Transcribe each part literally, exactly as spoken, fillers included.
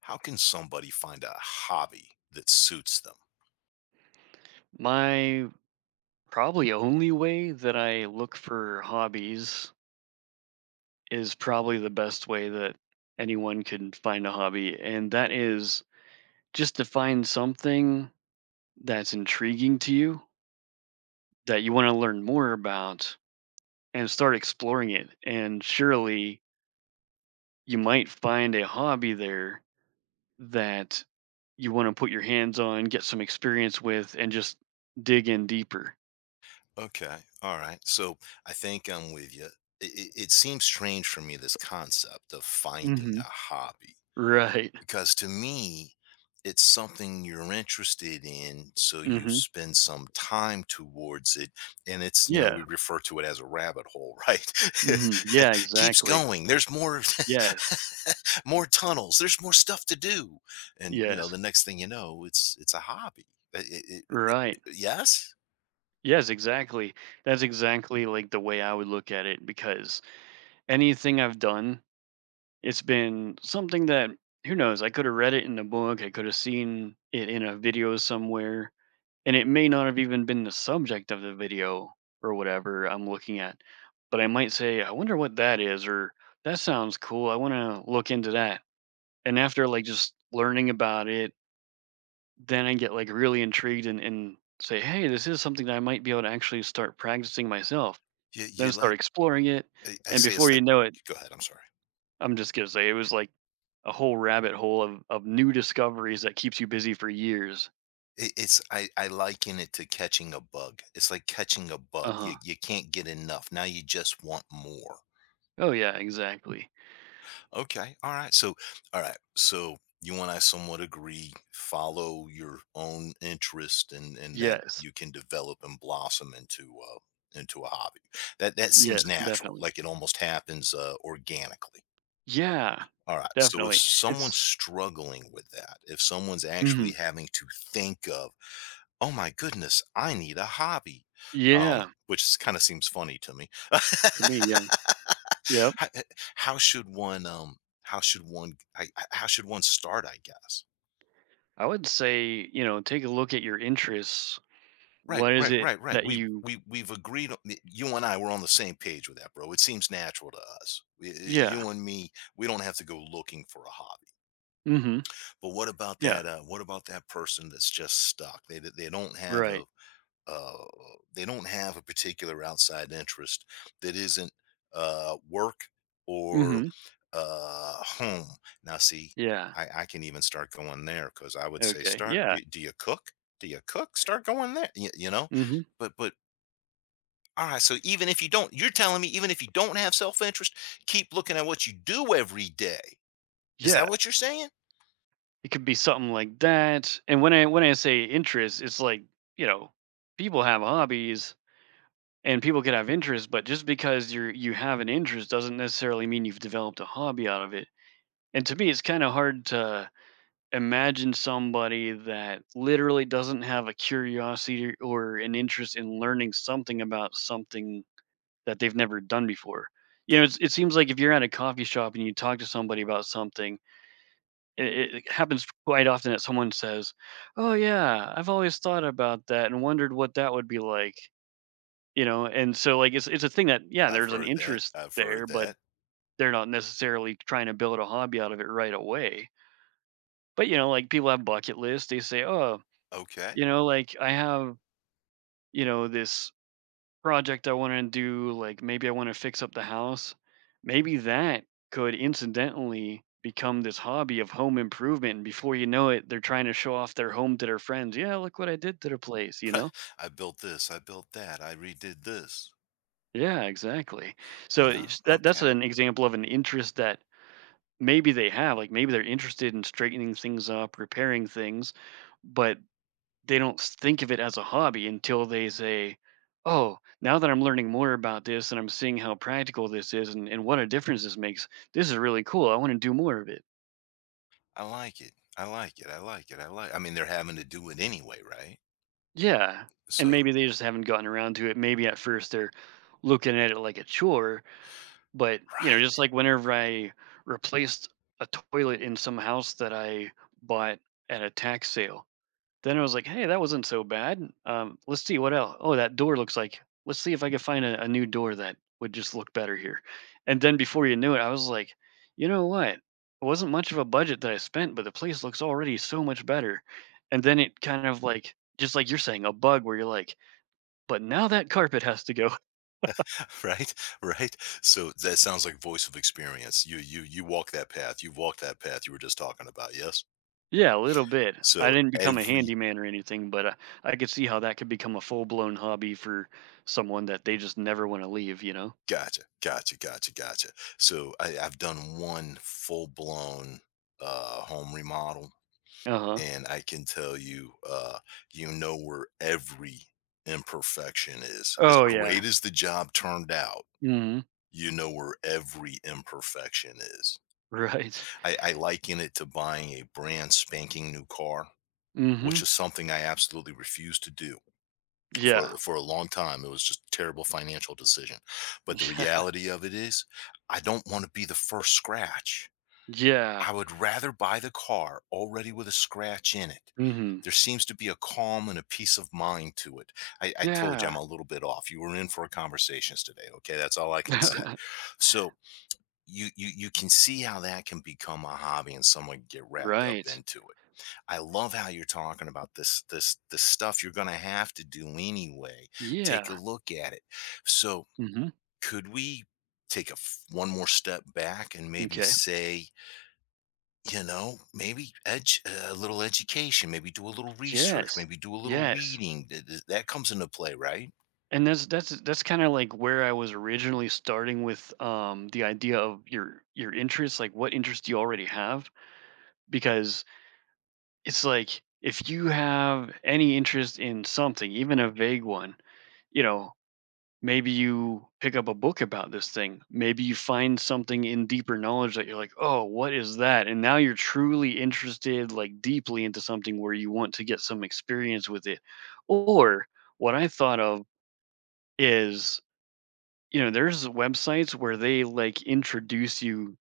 How can somebody find a hobby that suits them? My probably only way that I look for hobbies is probably the best way that anyone can find a hobby, and that is just to find something that's intriguing to you that you want to learn more about and start exploring it. And surely you might find a hobby there that you want to put your hands on, get some experience with, and just dig in deeper. Okay. All right. So I think I'm with you. It, it, it seems strange for me, this concept of finding hmm a hobby. Right. Because to me, it's something you're interested in, so you hmm spend some time towards it, and it's, you know, Yeah. we refer to it as a rabbit hole, right? Mhm. Yeah, Keeps exactly. going. There's more Yes. more tunnels. There's more stuff to do, and you know, Yes. the next thing you know, it's it's a hobby. Uh, it- it- Right. It- yes, Yes, exactly. That's exactly, like, the way I would look at it because anything I've done, it's been something that who knows, I coulda read it in a book, I coulda seen it in a video somewhere, and it may not have even been the subject of the video or whatever I'm looking at, but I might say, "I wonder what that is," or, "That sounds cool, I wanna look into that," and after, like, just learning about it then I get like really intrigued and, and say, hey, this is something that I might be able to actually start practicing myself. you Then you start like exploring it. I I And say before it's you like. know it, Go ahead. I'm sorry. I'm just going to say it was like a whole rabbit hole of, of new discoveries that keeps you busy for years. It it's I I liken it to catching a bug. It's like catching a Uh bug. You huh. you can't get enough. Now you just want more. Oh, yeah, exactly. Okay. All right. So all right. So you and I somewhat agree, follow your own interest and and that Yes. you can develop and blossom into uh into a hobby. That that seems Yes, natural, definitely. like it almost happens uh organically. Yeah, All right. So if definitely. someone's It's, struggling with that, if someone's actually hmm having to think of, oh my goodness, I need a hobby, um, Yeah, which kinda seems funny to me. for me, yeah. Yep. Ho eh how should one, um, how should one, I I how should one start, I guess? I would say, you know, take a look at your interests. Right, What is right, it right, right. that We you, we we've agreed on, y you and I, were on the same page with that, bro. It seems natural to us. Y y yeah. You and me, we don't have to go looking for a hobby. Mm hmm. But what about Yeah. that, uh, what about that person that's just stuck? They they don't have a, Right. uh, they don't have a particular outside interest that isn't, uh, work, or Mhm. uh, home. Now, see, Yeah. I, I can even start going there because I would say, Okay. start. Yeah. Do, do you cook? Do you cook? Start going there. You, you know, Mhm. but but all right. So even if you don't, you're telling me even if you don't have self interest, keep looking at what you do every day. Is that Yeah. what you're saying? It could be something like that. And when I when I say interest, it's like, you know, people have hobbies and people could have interests, but just because you're you have an interest doesn't necessarily mean you've developed a hobby out of it. And to me, it's kind of hard to imagine somebody that literally doesn't have a curiosity or an interest in learning something about something that they've never done before. You know, it's, it seems like if you're at a coffee shop and you talk to somebody about something, it, it happens quite often that someone says, "Oh yeah, I've always thought about that and wondered what that would be like." You know, and so like it's it's a thing that yeah, I've there's an heard that, interest I've heard there, but that. they're not necessarily trying to build a hobby out of it right away. But you know, like people have bucket lists. They say, "Oh, Okay. you know, like I have." You know, this project I want to do, like maybe I want to fix up the house, maybe that could incidentally become this hobby of home improvement. And before you know it, they're trying to show off their home to their friends. Yeah, look what I did to their place, you know? I built this, I built that, I redid this, Yeah, exactly. you So know? it's- that that's Okay. an example of an interest that maybe they have. Like maybe they're interested in straightening things up, repairing things, but they don't s- think of it as a hobby until they say, "Oh, now that I'm learning more about this and I'm seeing how practical this is and, and what a difference this makes, this is really cool. I want to do more of it." I like it. I like it. I like it. I like I mean, they're having to do it anyway, right? Yeah, and So maybe they just haven't gotten around to it. Maybe at first they're looking at it like a chore, but you know, just right. like whenever I replaced a toilet in some house that I bought at a tax sale. Then I was like, "Hey, that wasn't so bad. Um, let's see what else. Oh, that door looks like. Let's see if I can find a, a new door that would just look better here." And then before you knew it, I was like, "You know what? It wasn't much of a budget that I spent, but the place looks already so much better." And then it kind of like just like you're saying, a bug where you're like, "But now that carpet has to go." Right, right. So that sounds like voice of experience. You you you walk that path, you've walked that path you were just talking about, yes. Yeah, a little bit. I So didn't become a every handyman or anything, but uh, I could see how that could become a full blown hobby for someone that they just never want to leave. You know? gotcha, gotcha, gotcha, gotcha. So I, I've done one full-blown uh home remodel, Uh huh. and I can tell you, uh you know where every imperfection is. As Oh yeah. great as the job turned out, Mhm. you know where every imperfection is. Right. i, I liken it to buying a brand spanking new car, which Mhm. is something I absolutely refused to do for Yeah. for a long time. It was just a terrible financial decision, but the reality of it is, I don't wanna be the first scratch. Yeah. Yeah. I would rather buy the car already with a scratch in it. Mhm. There seems to be a calm and a peace of mind to it. I I told you I'm Yeah. a little bit off. You were in for a conversations today, okay? That's all I can say. So you you you can see how that can become a hobby and someone can get wrapped up Right. into it. I love how you're talking about this this this stuff you're going to have to do anyway. Take a Yeah. look at it. So, Mhm. could we take a f- one more step back and maybe Okay. say, you know, maybe edge, uh, a little education, maybe do a little research, Yes. maybe do a little Yes. reading. Th- th- That comes into play, right? And that's that's that's kinda like where I was originally starting with, um, the idea of your your interests, like, what interests you already have? Because it's like, if you have any interest in something, even a vague one, you know, maybe you pick up a book about this thing maybe you find something in deeper knowledge that you're like oh what is that and now you're truly interested like deeply into something where you want to get some experience with it or what I thought of is you know there's websites where they like introduce you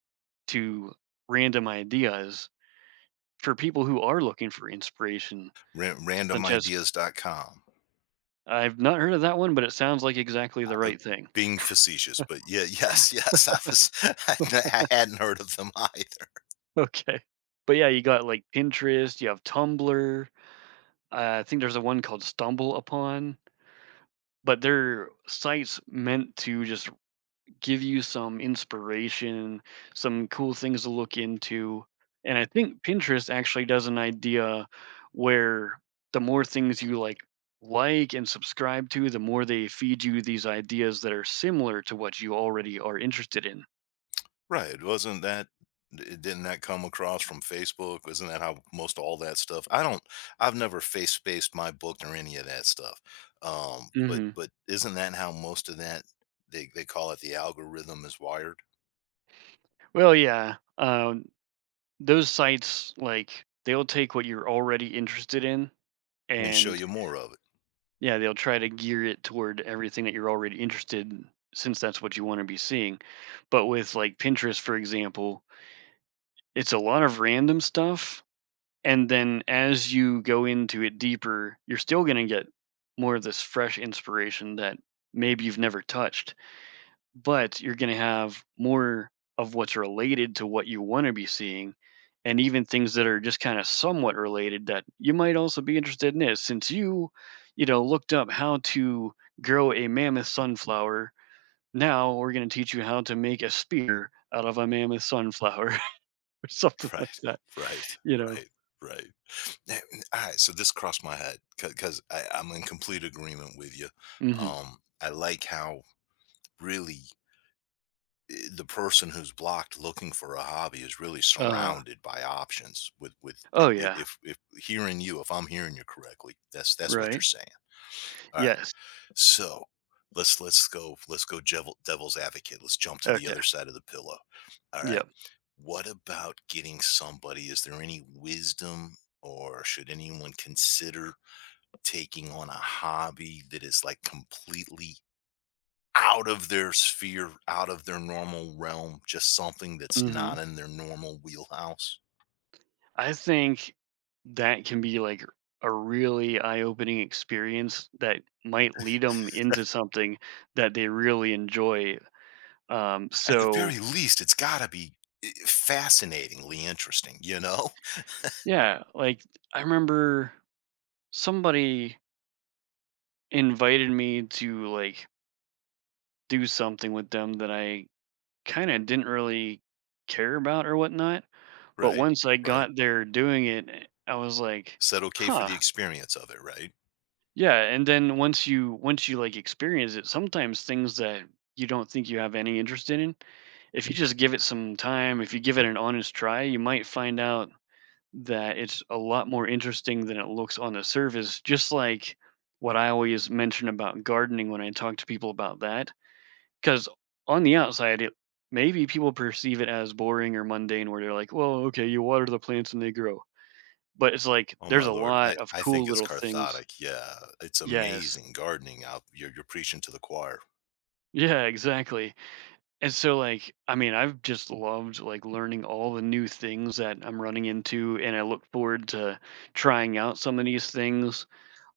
to random ideas for people who are looking for inspiration Ra- such as random ideas dot com. I've not heard of that one but it sounds like exactly the Uh, right thing. Being facetious, but yeah, yes, yes, I was, I hadn't heard of them, either. Okay. But yeah, you got like Pinterest, you have Tumblr. Uh, I think there's a one called Stumble Upon, but they're sites meant to just give you some inspiration, some cool things to look into. And I think Pinterest actually does an idea where the more things you like like and subscribe to, the more they feed you these ideas that are similar to what you already are interested in. Right, wasn't that, d didn't that come across from Facebook? Isn't that how most all that stuff? I don't, I've never face spaced my book or any of that stuff, um, but hmm but isn't that how most of that, they they call it, the algorithm is wired? Well, yeah. Um, Those sites, like, they'll take what you're already interested in, And show and you more of it. yeah, they'll try to gear it toward everything that you're already interested in, since that's what you wanna be seeing. But with, like, Pinterest, for example, it's a lot of random stuff, and then as you go into it deeper, you're still gonna get more of this fresh inspiration that maybe you've never touched, but you're going to have more of what's related to what you want to be seeing and even things that are just kind of somewhat related that you might also be interested in this since you you know looked up how to grow a mammoth sunflower, now we're going to teach you how to make a spear out of a mammoth sunflower. Or something like Right, that, right, you know? right, right. Now, alright, so this crossed my head because I'm in complete agreement with you. hmm Um, I like how, really, eh, the person who's blocked looking for a hobby is really uh-huh. surrounded by options with with I Oh I yeah. if if hearing you, if I'm hearing you correctly, that's that's what you're Right. saying. Alright. Yes. So let's let's go, let's go devil, devil's advocate. Let's jump to the Okay. other side of the pillow. All right. Yep. What about getting somebody? Is there any wisdom or should anyone consider taking on a hobby that is like completely out of their sphere, out of their normal realm, just something that's not hmm in their normal wheelhouse? I think that can be like a really eye-opening experience that might lead them into something that they really enjoy. Um, At the so very least, it's got to be, eh, fascinatingly interesting, you know? yeah, like I remember somebody invited me to like do something with them that I kind of didn't really care about or whatnot. But Right? once I Right. got there doing it, I was like, Said okay for huh. the experience of it, right? Yeah, and then once you once you like experience it, sometimes things that you don't think you have any interest in, if you just give it some time, if you give it an honest try, you might find out that it's a lot more interesting than it looks on the surface, just like what I always mention about gardening when I talk to people about that. Because on the outside, it maybe people perceive it as boring or mundane, where they're like, well, okay, you water the plants and they grow. But it's like Oh my there's a lord, I lot of I cool think it's little things. cathartic, yeah, it's Yes. amazing gardening out. You're you're preaching to the choir. Yeah, exactly. And so, like, I mean, I've just loved like learning all the new things that I'm running into, and I look forward to trying out some of these things,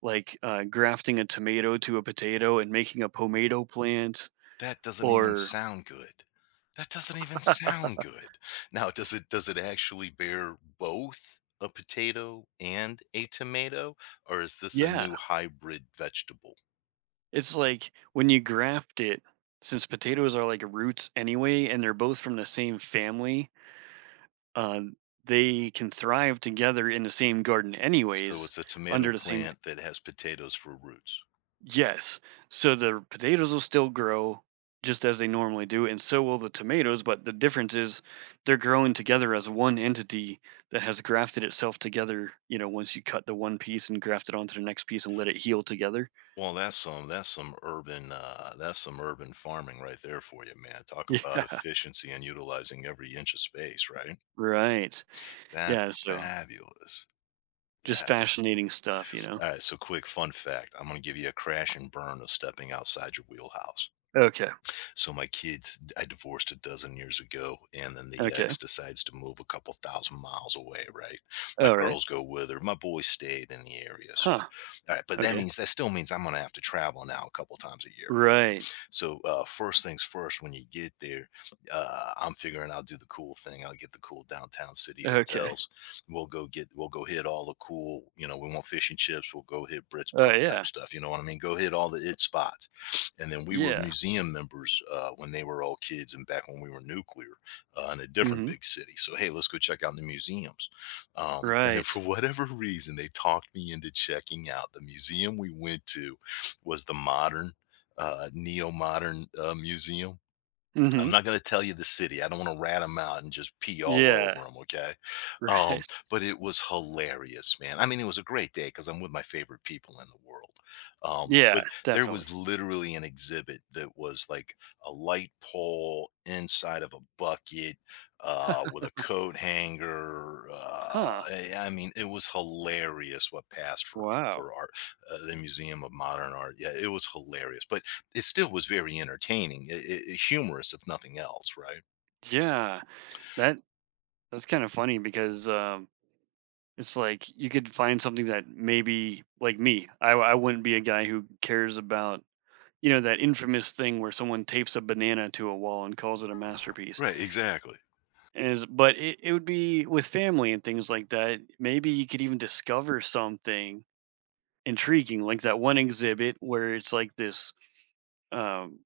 like uh, grafting a tomato to a potato and making a pomado plant. That doesn't even Or, sound good. That doesn't even sound good. Now does it, does it actually bear both a potato and a tomato, or is this a yeah, new hybrid vegetable? it's like when you graft it, since potatoes are like roots anyway, and they're both from the same family, uh, they can thrive together in the same garden, So anyways, it's a tomato under the same. plant that has potatoes for roots. Yes. So the potatoes will still grow just as they normally do, and so will the tomatoes. But the difference is they're growing together as one entity that has grafted itself together. You know, once you cut the one piece and graft it onto the next piece and let it heal together. Well, that's some, that's some urban, uh, that's some urban farming right there for you, man. Talk about Yeah. efficiency and utilizing every inch of space, right? Right. That's Yeah. So fabulous. just That's fascinating stuff, you know? all right. So, quick fun fact: I'm going to give you a crash and burn of stepping outside your wheelhouse. Okay. So, my kids, I divorced a dozen years ago, and then the Okay. ex decides to move a couple thousand miles away. Right? My All right. girls go with her. My boys stayed in the area. So, Huh. all right, but that Okay. means that, still means I'm going to have to travel now a couple times a year. Right. So uh, first things first, when you get there, uh, I'm figuring I'll do the cool thing. I'll get the cool downtown city Okay. hotels. We'll go get, we'll go hit all the cool. You know, we want fish and chips. We'll go hit Brits Oh, Pub type yeah. stuff. You know what I mean? Go hit all the it spots. And then we were Yeah. museum members uh, when they were all kids and back when we were nuclear, uh, in a different hmm big city. So hey, let's go check out the museums. Um, and then for Right. whatever reason, they talked me into checking out the museum. We went to was the modern, uh, neo modern, uh, museum. I'm hmm not going to tell you the city. I don't want to rat them out and just pee all Yeah. over them. Okay. Um, Right. but it was hilarious, man. I mean, it was a great day because I'm with my favorite people in the world. Um, Yeah. But there was Definitely. literally an exhibit that was like a light pole inside of a bucket, uh, with a coat hanger. Uh, Huh. I I mean, it was hilarious what passed for Wow. for art, uh, the Museum of Modern Art. Yeah, it was hilarious. But it still was very entertaining, I I humorous if nothing else, right? Yeah. That that's kind of funny because um it's like you could find something that maybe like me, I I wouldn't be a guy who cares about you know that infamous thing where someone tapes a banana to a wall and calls it a masterpiece. Right, exactly. And is but it, it would be with family and things like that. Maybe you could even discover something intriguing, like that one exhibit where it's like this. Um,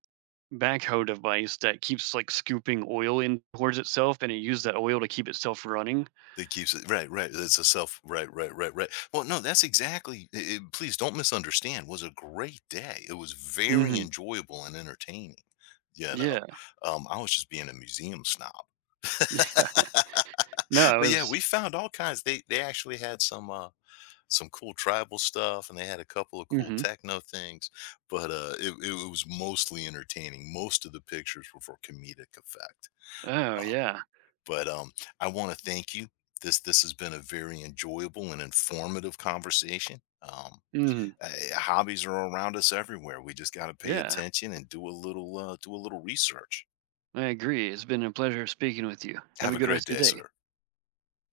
Backhoe device that keeps like scooping oil in towards itself and it used that oil to keep itself running. That keeps it right, right. It's a self right, right, right, right. Well, no, that's exactly. I I Please don't misunderstand. Was a great day. It was very Mhm. enjoyable and entertaining. You know, Yeah. um, I was just being a museum snob. No, But it yeah, was. we found all kinds. They they actually had some. Uh, some cool tribal stuff, and they had a couple of cool Mhm. techno things, but uh it, it was mostly entertaining. Most of the pictures were for comedic effect, Oh, um yeah. but um I want to thank you. This this has been a very enjoyable and informative conversation, um Mhm. uh, hobbies are around us everywhere. We just got to pay Yeah. attention and do a little, uh, do a little research. I agree. It's been a pleasure speaking with you. Have Have a a good great rest of day, your day. sir.